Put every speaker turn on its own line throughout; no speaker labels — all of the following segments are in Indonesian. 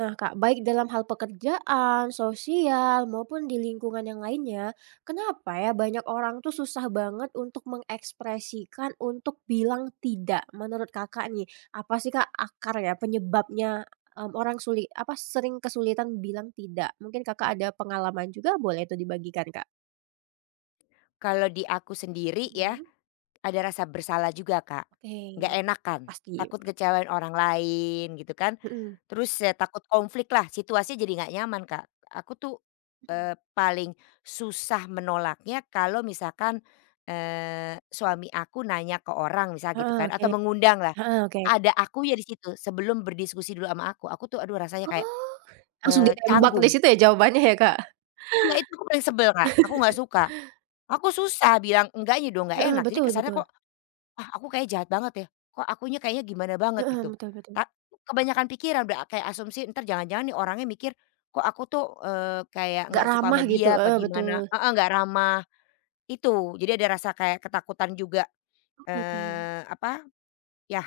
Nah, Kak, baik dalam hal pekerjaan, sosial, maupun di lingkungan yang lainnya, kenapa ya banyak orang tuh susah banget untuk mengekspresikan untuk bilang tidak? Menurut Kakak nih, apa sih Kak akar ya penyebabnya, orang sulit apa, sering kesulitan bilang tidak? Mungkin Kakak ada pengalaman juga boleh tuh dibagikan, Kak.
Kalau di aku sendiri ya,
Mhm.
ada rasa bersalah juga, Kak. Nggak
Oke,
enakan,
pasti,
takut ngecewain orang lain gitu kan.
mhm.
Terus ya takut konflik lah, situasinya jadi nggak nyaman, Kak. Aku tuh,
Mhm.
paling susah menolaknya kalau misalkan, suami aku nanya ke orang misal gitu
Heeh,
kan,
oke.
atau mengundang lah.
Heeh, oke.
Ada aku ya di situ sebelum berdiskusi dulu sama aku. Aku tuh aduh rasanya kayak,
Oh. Langsung ditembak di
canggung.
situ ya jawabannya ya, Kak?
Iya itu aku paling sebel, Kak, aku nggak suka. Aku susah bilang enggaknya dong, nggak
Heeh,
enak. Jadi
betul
kesannya
betul.
kok ah, aku kayak jahat banget ya, kok akunya kayaknya gimana banget
Heeh,
gitu.
betul betul.
Ta Kebanyakan pikiran udah kayak asumsi ntar jangan-jangan nih orangnya mikir, kok aku tuh, kayak
Nggak
nggak suka
ramah
sama
gitu,
dia apa
heeh, betul.
gimana heeh, nggak ramah, itu. Jadi ada rasa kayak ketakutan juga,
Oke oke.
eee, apa, ya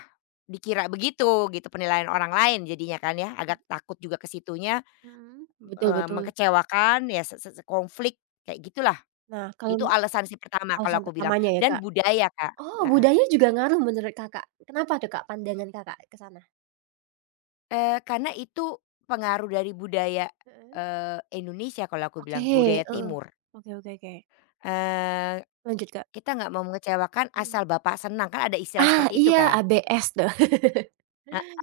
dikira begitu gitu penilaian orang lain jadinya kan ya, agak takut juga ke situnya,
Mhm. Betul betul.
mengecewakan ya se se se konflik kayak gitulah.
Nah, kalau
Itu alasan sih pertama kalau
alasan
aku bilang
pertamanya ya,
dan
Kak.
budaya Kak.
Oh, budaya juga ngaruh menurut Kakak? Kenapa tuh, Kak, pandangan Kakak ke sana?
Karena itu pengaruh dari budaya,
Heeh.
Indonesia kalau aku
Oke,
bilang,
heeh.
budaya timur.
Oke oke oke.
Eee,
Lanjut, Kak.
Kita nggak mau mengecewakan
Mhm.
asal bapak senang, kan ada istilah
Ah,
seperti itu
iya,
kan.
ABS tuh.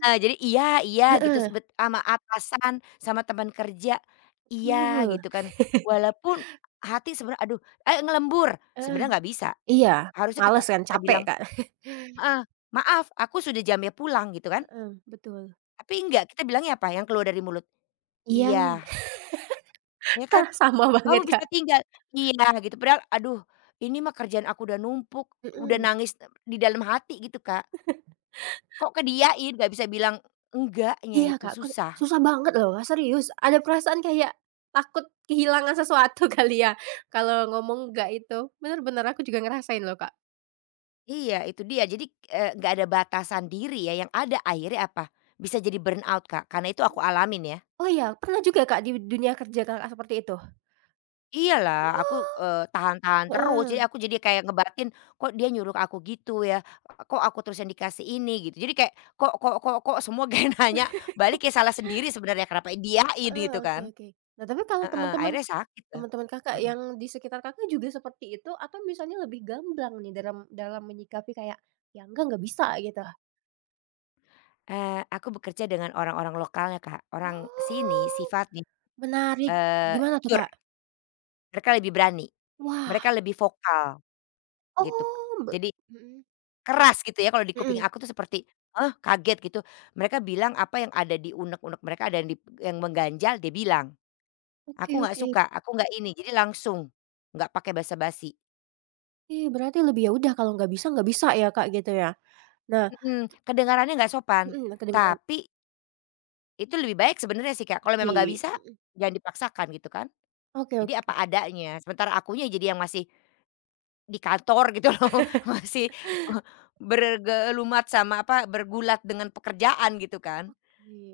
Heeh, jadi iya iya gitu
Heeh.
sebet sama atasan, sama teman kerja, iya
Betul.
gitu kan. Walaupun hati sebenarnya, "Aduh, ayo ngelembur,"
Heeh,
sebenarnya nggak bisa.
iya.
Harusnya kita
Males kan,
kita
capek,
bilang
Kak.
heeh, "Maaf, aku sudah jamnya pulang," gitu kan.
Heeh, betul.
Tapi enggak, kita bilangnya apa, yang keluar dari mulut,
Iya, ng
"Iya," ya
ta
kan?
sama banget,
Kamu
Kak.
bisa tinggal iya gitu padahal aduh ini mah kerjaan aku udah numpuk, udah
Mhm.
nangis eh, di dalam hati gitu Kak, kok kediain gak bisa bilang enggaknya
Iya,
itu
Kak, kan
susah.
susah banget loh, Kak, serius. Ada perasaan kayak takut kehilangan sesuatu kali ya, kalau ngomong enggak itu. Bener-bener aku juga ngerasain loh, Kak.
Iya itu dia jadi, nggak ada batasan diri ya yang ada akhirnya apa, bisa jadi burnout Kak karena itu aku alamin ya.
Oh iya, pernah juga, Kak, di dunia kerja Kakak seperti itu?
Iyalah aku,
Oh.
tahan-tahan terus
Heeh.
jadi aku jadi kayak ngebatin kok dia nyuruh aku gitu ya, kok aku terus yang dikasih ini gitu jadi kayak kok kok kok kok semua kayak nanya balik kayak salah sendiri sebenarnya kenapa diain
Heeh,
gitu
oke
kan.
oke. Nah, tapi kalau
Heeh,
teman-teman
akhirnya sakit lah.
teman-teman Kakak
Mhm.
yang di sekitar Kakak juga seperti itu atau misalnya lebih gamblang nih dalam dalam menyikapi kayak, "Ya enggak, nggak bisa," gitu?
Aku bekerja dengan orang-orang lokalnya, Kak. Orang sini
Oh.
sifatnya,
Menarik.
eee,
Gimana tuh,
jujur,
Kak?
mereka lebih berani,
Wah.
mereka lebih vokal gitu.
Oh, be
Jadi
mhm.
keras gitu ya, kalau di kuping
Mhm.
aku tuh seperti, "Hah?" Kaget gitu. Mereka bilang apa yang ada di unek-unek mereka dan yang mengganjal dia bilang,
Oke
"Aku nggak
oke.
suka, aku nggak ini." Jadi langsung, nggak pakai basa-basi.
Berarti berarti lebih ya udah kalau nggak bisa ya, Kak, gitu ya? Nah,
Mhm, kedengarannya nggak sopan,
mhm, kedengeran
tapi itu lebih baik sebenarnya sih, Kak. Kalau memang nggak
pasti,
bisa,
mhm,
jangan dipaksakan gitu kan.
oke
Jadi
oke
apa
oke.
adanya, sementara akunya jadi yang masih di kantor gitu loh, masih, eee, bergelumat sama apa, bergulat dengan pekerjaan gitu kan,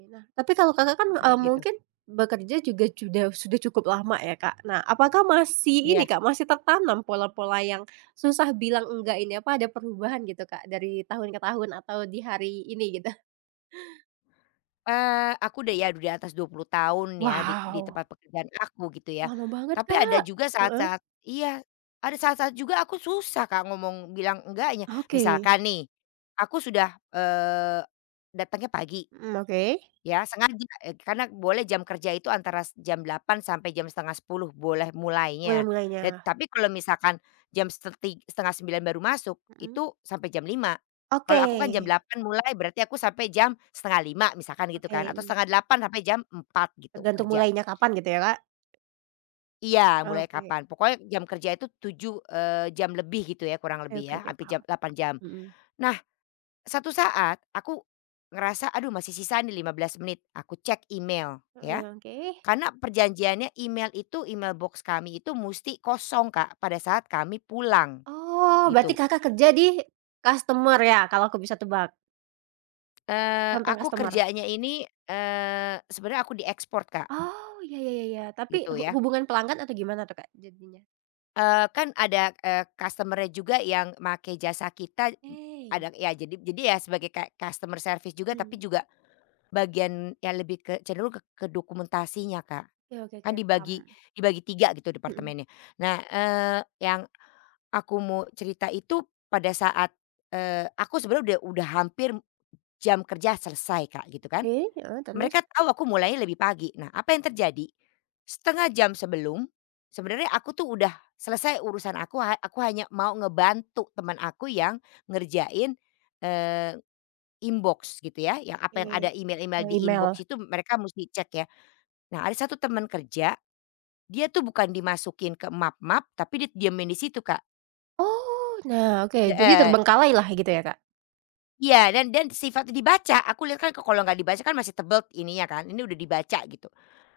Nah, tapi kalau Kakak kan,
seperti itu.
mungkin bekerja juga sudah cukup lama ya, Kak. Nah, apakah masih ini,
Iya,
Kak, masih tertanam pola-pola yang susah bilang enggak ini, apa ada perubahan gitu, Kak, dari tahun ke tahun atau di hari ini gitu?
aku udah ya di atas 20 tahun ya di
Wow,
tempat pekerjaan aku gitu ya.
lama banget,
Tapi ada
Kak.
juga
Heeh,
saat-saat iya, ada saat-saat juga aku susah Kak ngomong bilang enggaknya.
oke,
Misalkan nih, aku sudah, datangnya pagi.
mhm, oke.
Ya sengaja, karena boleh jam kerja itu antara jam delapan sampai jam setengah sepuluh boleh mulainya. Dan
Mulai-mulainya,
tapi kalau misalkan jam seti setengah sembilan baru masuk,
mhm,
itu sampai jam lima.
oke,
Kalau aku kan jam delapan mulai berarti aku sampai jam setengah lima misalkan gitu
oke,
kan, atau setengah delapan sampai jam empat gitu
Tergantung
kerja.
mulainya kapan gitu ya, Kak?
Iya mulai
Oke
kapan, pokoknya jam kerja itu 7 jam lebih gitu ya kurang
oke
lebih
oke
ya,
oke,
hampir
paham.
jam 8 jam.
Mhm.
Nah satu saat aku ngerasa, "Aduh masih sisa nih 15 menit," aku cek email
Heeh,
ya.
oke.
Karena perjanjiannya email itu, email box kami itu mesti kosong, Kak, pada saat kami pulang,
Oh, berarti
gitu.
Kakak kerja di customer ya, kalau aku bisa tebak? Tentang
Aku
customer?
kerjanya ini, sebenarnya aku diekspor, Kak,
Oh, ya ya ya ya, tapi
gitu ya.
hubungan pelanggan atau gimana tuh, Kak, jadinya?
Kan ada, customer-nya juga yang make jasa kita,
Oke.
ada ya jadi ya sebagai kayak customer service juga, tapi
Mhm.
juga bagian yang lebih ke cenderung ke dokumentasinya, Kak.
Oke oke oke,
Kan
paham.
dibagi Dibagi 3 gitu
Mhm.
departemennya. Nah, eee, yang aku mau cerita itu pada saat, aku sebenarnya udah hampir jam kerja selesai, Kak, gitu kan.
Oke, heeh, terus?
Mereka tahu aku mulainya lebih pagi. Nah, apa yang terjadi, setengah jam sebelum, sebenarnya aku tuh udah selesai urusan aku, ha aku hanya mau ngebantu teman aku yang ngerjain, eee, inbox gitu ya, yang apa yang ada
Eee,
email-email
eee,
di
email.
inbox itu mereka mesti cek ya. Nah, ada satu teman kerja, dia tuh bukan dimasukin ke map-map, tapi dia didiemin di situ, Kak.
Oh, nah oke, jadi terbengkalailah gitu ya, Kak?
Iya, dan sifatnya dibaca, aku lihat kan kalau nggak dibaca kan masih tebel ininya kan, ini udah dibaca gitu.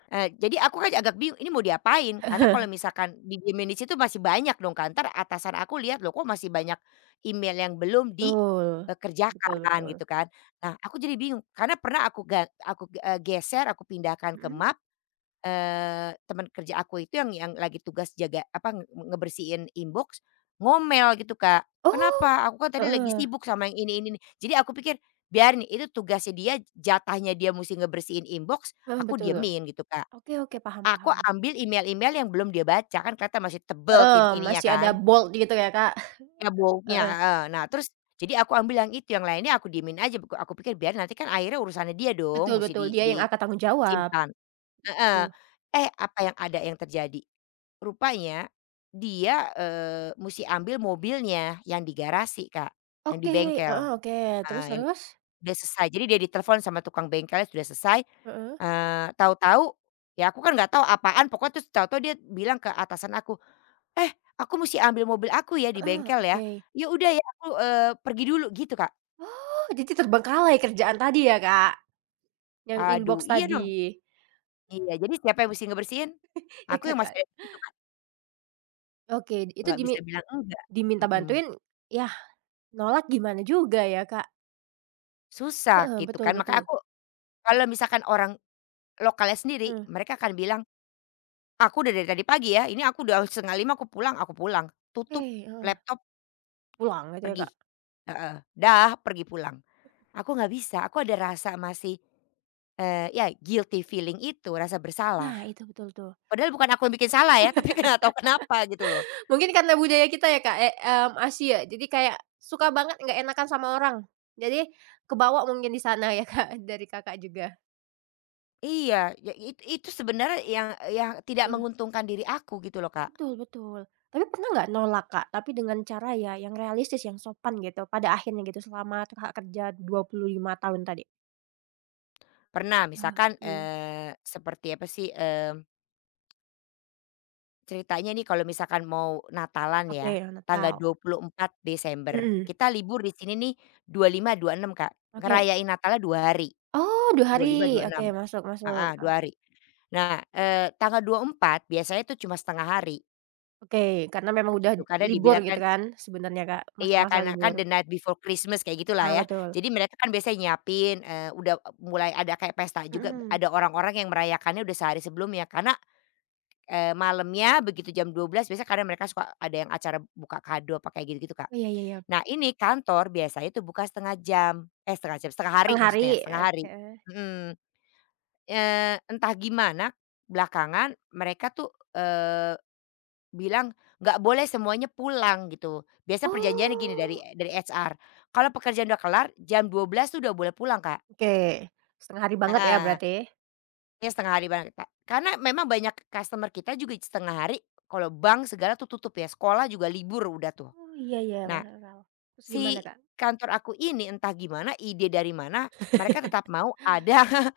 Jadi aku kan agak bingung ini mau diapain, karena kalau misalkan didiemin di situ masih banyak dong kan, entar atasan aku lihat, "Loh kok masih banyak email yang belum
Betul. Betul
dikerjakan
betul.
gitu kan." Nah, aku jadi bingung, karena pernah aku ga aku, eee, geser, aku pindahkan ke
Mhm.
Mac. Teman kerja aku itu yang lagi tugas jaga apa, ngebersihin inbox, ngomel gitu, Kak,
Oh,
"Kenapa? Aku kan tadi lagi
heeh,
sibuk sama yang ini nih." Jadi aku pikir, biarin itu tugasnya dia, jatahnya dia mesti ngebersihin inbox,
heeh,
aku
betul.
diemin gitu, Kak.
Oke oke, paham
Aku
paham.
ambil email-email yang belum dia baca, kan kelihatan masih tebel
Heeh,
ininya
masih ada
kan,
bold gitu ya, Kak.
ya baunya
Heeh,
heeh. Nah, terus jadi aku ambil yang itu, yang lainnya aku diemin aja, aku pikir biar nanti kan akhirnya urusannya dia
betul
dong mesti
betul,
di
dia yang akan tanggung jawab,
disimpan heeh.
betul.
Eh, apa yang ada yang terjadi? Rupanya dia, musti ambil mobilnya yang di garasi, Kak, yang di
Oke, heeh,
bengkel,
oke,
heeh,
terus
yang
terus?
udah selesai. Jadi dia ditelepon sama tukang bengkelnya sudah selesai,
Heeh.
tahu-tahu ya aku kan nggak tahu apaan pokoknya terus tahu-tahu dia bilang ke atasan aku, "Eh, aku mesti ambil mobil aku ya di
Heeh,
bengkel ya.
oke.
Ya udah ya aku, pergi dulu," gitu, Kak.
Oh, jadi terbengkalai kerjaan tadi ya, Kak, yang
Aduh,
inbox
iya dong.
tadi.
Iya, jadi siapa yang mesti ngebersihin?
Ya,
Aku yang masih
Kakak
ada di situ kan,
oke, itu
nggak
dimi
bisa bilang enggak,
diminta
mhm,
bantuin, yah nolak gimana juga ya, Kak?
susah
Heeh,
gitu
betul
kan. Makanya
betul.
aku kalau misalkan orang lokalnya sendiri,
Mmm.
mereka akan bilang, "Aku udah dari tadi pagi ya, ini aku udah setengah lima aku pulang aku pulang."
Oke,
Tutup
heeh.
laptop,
Pulang gitu ya,
pergi,
Kak?
heeh, dah pergi pulang. Aku nggak bisa, aku ada rasa masih, ya guilty feeling itu, rasa bersalah.
Nah, itu betul tuh.
Padahal bukan aku yang bikin salah ya, tapi nggak tahu kenapa gitu loh.
Mungkin karena budaya kita ya, Kak, Asia, jadi kayak suka banget nggak enakan sama orang. Jadi kebawa mungkin di sana ya, Kak, dari Kakak juga.
Iya, ya itu sebenarnya yang tidak
Mmm.
menguntungkan diri aku gitu loh, Kak.
Betul betul. Tapi pernah nggak nolak, Kak, tapi dengan cara ya yang realistis, yang sopan gitu, pada akhirnya gitu selama Kakak kerja 25 tahun tadi?
Pernah
Oh,
misalkan,
mhm.
seperti apa sih, mmm. Ceritanya nih kalau misalkan mau Natalan
Oke,
ya,
mana
tanggal
tahu.
24 Desember,
Mhm.
kita libur di sini nih 25, 26, Kak.
Oke.
Ngerayain Natalnya 2 hari,
Oh, 2 hari,
25,
oke
26
masuk masuk,
heeh, 2 hari. Nah, tanggal 24 biasanya tuh cuma setengah hari
oke, karena memang udah
gitu, karena
libur
dibilang
gitu
kan
kan sebenarnya, Kak,
iya,
masa-masa
karena
libur.
kan the night before Christmas kayak gitulah
Ah,
ya.
betul.
Jadi mereka kan biasanya nyiapin, udah mulai ada kayak pesta juga,
Mhm.
ada orang-orang yang merayakannya udah sehari sebelumnya karena malamnya begitu jam dua belas biasanya kadang mereka suka ada yang acara buka kado apa kayak gitu-gitu, Kak.
Oh, iya iya iya.
Nah ini kantor biasanya itu buka setengah jam, eh 1 jam, setengah hari
Setengah hari?
maksudnya, setengah hari.
Oke.
Mhm, entah gimana belakangan mereka tuh, bilang nggak boleh semuanya pulang gitu. Biasa perjanjiannya gini
Oh.
dari HR, kalau pekerjaan udah kelar jam dua belas tuh udah boleh pulang, Kak.
Oke, setengah hari banget ya
Heeh.
berarti?
Ya setengah hari bareng kita. Karena memang banyak customer kita juga setengah hari kalau bank segala tuh tutup ya, sekolah juga libur udah tuh.
Oh, iya iya,
Nah,
masuk akal. Terus gimana,
si
Kak?
kantor aku ini entah gimana ide dari mana, mereka tetap mau ada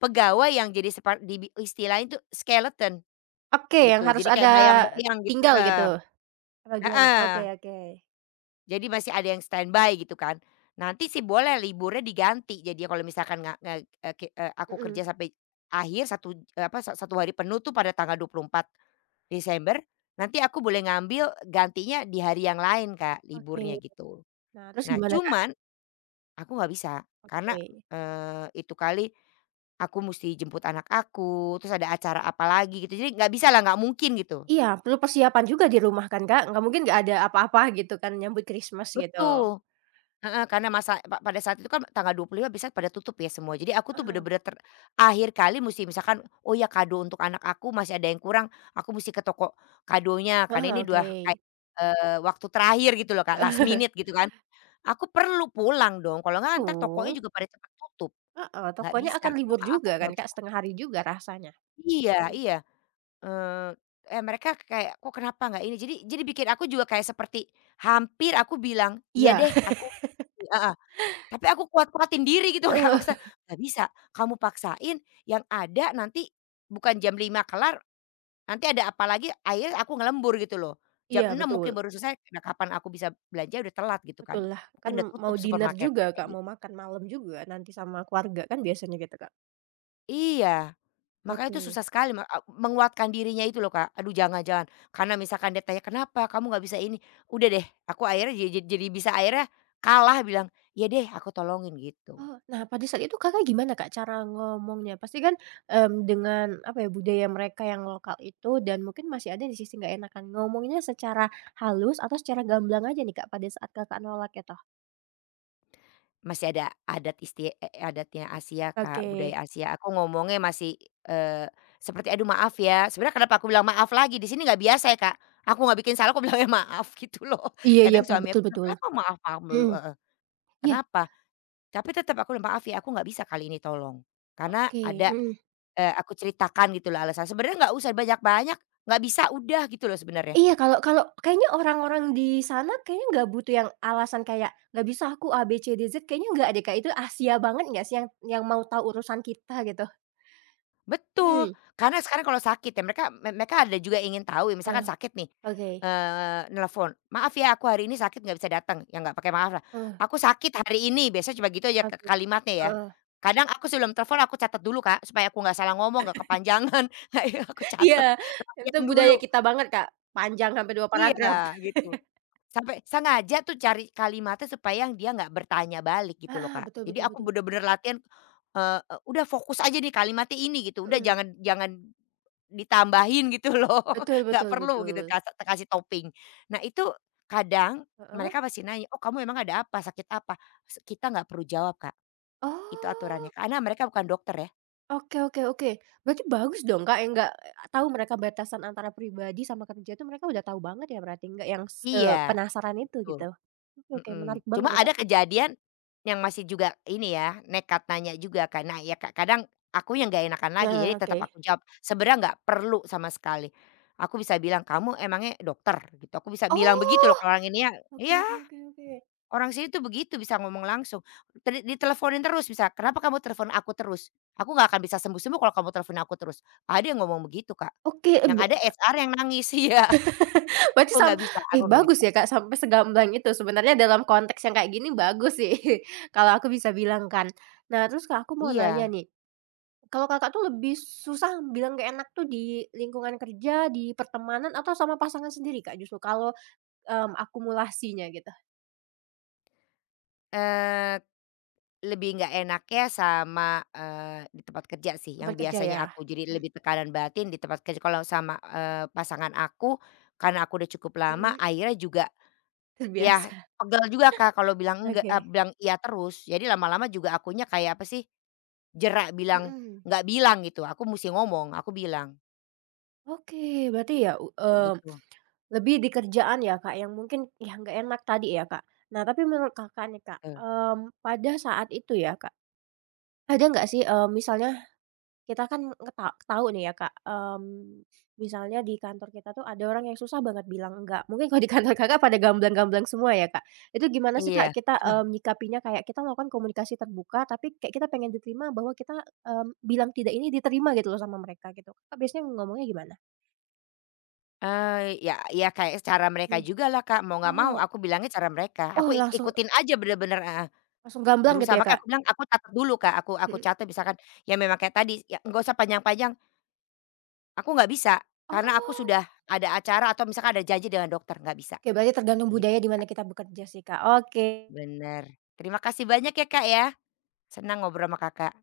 pegawai yang jadi sepa dibi istilahnya itu skeleton
Oke, yang
gitu.
harus
Jadi
ada
kayak bayang-bayang gitu,
tinggal gitu?
heeh,
Apa gimana? Oke
heeh.
oke.
Jadi masih ada yang standby gitu kan. Nanti sih boleh liburnya diganti. Jadi kalau misalkan nggak nga eee, ke eee, aku
Mhm,
kerja sampai akhir satu, eh, apa, sa satu hari penuh tuh pada tanggal dua puluh empat Desember, nanti aku boleh ngambil gantinya di hari yang lain Kak,
oke.
liburnya gitu.
Nah, terus
Nah
gimana, Kak?
cuman aku nggak bisa karena,
Oke.
itu kali aku mesti jemput anak aku, terus ada acara apa lagi gitu, jadi nggak bisa lah nggak mungkin gitu.
Iya, perlu persiapan juga di rumah kan, Kak? Nggak mungkin nggak ada apa-apa gitu kan nyambut Christmas gitu.
Betul, heeh, karena masa pa pada saat itu kan tanggal 25 bisa pada tutup ya semua, jadi aku tuh
Heeh,
bener-bener akhir kali mesti misalkan, oh ya kado untuk anak aku masih ada yang kurang, aku mesti ke toko kadonya,
heeh,
karena ini udah
oke.
kayak, waktu terakhir gitu loh Kak, last minute gitu kan. Aku perlu pulang dong, kalau nggak entar tokonya
Betul,
juga pada cepat tutup,
heeh,
nggak
tokonya
bisa,
akan
aku
libur
maaf
juga
aku
kan,
nggak
Kak,
bisa.
setengah hari juga rasanya.
Iya
Mhm.
iya, eee, mereka kayak, "Kok kenapa nggak ini?" Jadi bikin aku juga kayak seperti hampir aku bilang, "Iya
Iya,
deh aku," heeh, tapi aku kuat-kuatin diri gitu Kak,
heeh.
maksudnya, "Nggak bisa, kamu paksain yang ada nanti bukan jam 5 kelar, nanti ada apa lagi," akhirnya aku ngelembur gitu loh. Jam
Iya
6 mungkin
betul,
baru selesai, nah kapan aku bisa belanja udah telat gitu kan,
betul lah
mungkin
kan
udah
mau
tutup
dinner juga
supermarketnya kayak
Kak, mau
gitu.
makan malam juga nanti sama keluarga kan biasanya gitu Kak.
Iya. Makanya itu
Oke.
susah sekali menguatkan dirinya itu loh, Kak. Aduh jangan jangan, karena misalkan dia tanya, "Kenapa kamu nggak bisa ini?" Udah deh, aku akhirnya ja ja jadi bisa akhirnya kalah bilang, "Ya deh aku tolongin," gitu.
Oh, nah pada saat itu Kakak gimana Kak cara ngomongnya? Pasti kan, dengan apa ya, budaya mereka yang lokal itu dan mungkin masih ada di sisi nggak enakan, ngomongnya secara halus atau secara gamblang aja nih Kak pada saat Kakak nolak ya toh?
Masih ada adatnya Asia, Kak,
Oke,
budaya Asia. Aku ngomongnya masih, eee, seperti, "Aduh maaf ya." Sebenarnya kenapa aku bilang maaf lagi, di sini nggak biasa ya, Kak. Aku nggak bikin salah aku bilangnya maaf gitu loh.
iya iya
Kadang
paham,
suami
betul
aku bilang,
betul,
"Kenapa maaf maaf dulu.
mhm, iya,
Kenapa?" Tapi tetap aku bilang, "Maaf ya aku nggak bisa kali ini tolong." Karena
oke,
ada
mhm.
Aku ceritakan gitu loh alasan, sebenarnya nggak usah banyak-banyak, nggak bisa udah gitu loh sebenarnya.
Iya, kalau kalau kayaknya orang-orang di sana kayaknya nggak butuh yang alasan kayak, "Nggak bisa aku A, B, C, D, Z," kayaknya nggak deh, Kak, itu Asia banget nggak sih yang mau tahu urusan kita gitu? Hmm.
Betul, karena sekarang kalau sakit ya mereka ada juga ingin tahu ya misalkan
Eh,
sakit nih,
oke.
nelfon, "Maaf ya aku hari ini sakit nggak bisa datang," ya nggak pakai maaf lah,
Eh,
"Aku sakit hari ini," biasanya cuma gitu aja
oke.
kalimatnya ya.
Heeh.
Kadang aku sebelum telepon aku catat dulu Kak, supaya aku nggak salah ngomong, nggak kepanjangan, nah iya aku
Iya,
catat
itu
latihan dulu.
budaya kita banget, Kak, panjang sampai 2 paragraf.
Iya gitu. Sampai sengaja tuh cari kalimatnya supaya yang dia nggak bertanya balik gitu loh,
Heeh,
Kak.
betul
Jadi
betul
aku
betul.
bener-bener latihan, eee, e udah fokus aja nih kalimatnya ini gitu, udah
Mhm,
jangan jangan ditambahin gitu loh,
betul
nggak
betul
perlu gitu
betul.
kasih topping. Nah itu kadang
Heeh,
mereka masih nanya, "Oh kamu emang ada apa? Sakit apa?" Se kita nggak perlu jawab, Kak. Itu
oh.
aturannya, karena mereka bukan dokter ya.
Oke oke oke. Berarti bagus dong, Kak, yang nggak e, tahu mereka batasan antara pribadi sama kerja itu mereka udah tahu banget ya berarti, nggak yang
Iya,
sepenasaran itu
betul.
gitu? Oke oke,
Mhm,
menarik banget
cuma
nih, Kak.
ada kejadian yang masih juga ini ya, nekat nanya juga karena ya kadang aku yang nggak enakan lagi, jadi
Nah, oke.
tetap aku jawab, "Sebenarnya nggak perlu sama sekali." Aku bisa bilang, "Kamu emangnya dokter?" Gitu, aku bisa bilang begitu loh
Oh,
ke orang ini ya
oke
iya,
oke oke oke.
orang sini tuh begitu bisa ngomong langsung. Tadi diteleponin terus bisa, "Kenapa kamu telepon aku terus? Aku nggak akan bisa sembuh-sembuh kalau kamu telepon aku terus." Ada yang ngomong begitu, Kak,
Oke, e
yang
be
ada HR yang nangis ya
berarti
aku
sam
nggak bisa
eh,
aku nggak
bagus
bisa.
ya, Kak, sampai segamblang itu sebenarnya dalam konteks yang kayak gini bagus sih kalau aku bisa bilang kan. Nah, terus, Kak, aku mau nanya
Iya,
nih, kalau Kakak tuh lebih susah bilang nggak enak tuh di lingkungan kerja, di pertemanan, atau sama pasangan sendiri, Kak, justru kalau akumulasinya gitu.
eee lebih nggak enaknya sama, di tempat kerja sih,
Tempat
yang
kerja ya?
biasanya aku jadi
Mhm
lebih tekanan batin di tempat kerja kalau sama, pasangan aku, karena aku udah cukup lama
mhm.
akhirnya juga ya
Terbiasa.
pegel juga Kak kalau bilang enggak
Oke.
bilang iya terus. Jadi lama-lama juga akunya kayak apa sih, jera bilang
Mhm.
nggak bilang gitu, aku musti ngomong, aku bilang,
Oke, berarti ya,
kayak gitu.
lebih di kerjaan ya, Kak, yang mungkin yang nggak enak tadi ya, Kak. Nah, tapi menurut Kakak nih, Kak,
Heeh,
pada saat itu ya, Kak, ada nggak sih, misalnya kita kan tahu nih ya, Kak, misalnya di kantor kita tuh ada orang yang susah banget bilang enggak. Mungkin kalau di kantor Kakak pada gamblang-gamblang semua ya, Kak? Itu gimana sih, Kak,
iya,
kita, menyikapinya kayak kita melakukan komunikasi terbuka, tapi kayak kita pengen diterima bahwa kita, bilang tidak ini diterima gitu loh sama mereka gitu. Kakak biasanya ngomongnya gimana?
eee, ya ya kayak cara mereka
Mmm.
jugalah Kak, mau nggak mau
Oh
aku bilangnya cara mereka, aku
oh
ik
langsung
ikutin aja bener-bener heeh.
langsung gamblang gitu
Berusaha
ya,
makanya
Kak?
aku bilang aku catat dulu Kak, aku
Mhm.
catat misalkan ya memang kayak tadi, ya nggak usah panjang-panjang, aku nggak bisa, karena aku
Oh,
sudah ada acara atau misalkan ada janji dengan dokter, nggak bisa,
oke berarti tergantung
gitu.
budaya di mana kita bekerja sih, Kak. Oke.
Bener. Terima kasih banyak ya Kak ya, senang ngobrol sama Kakak.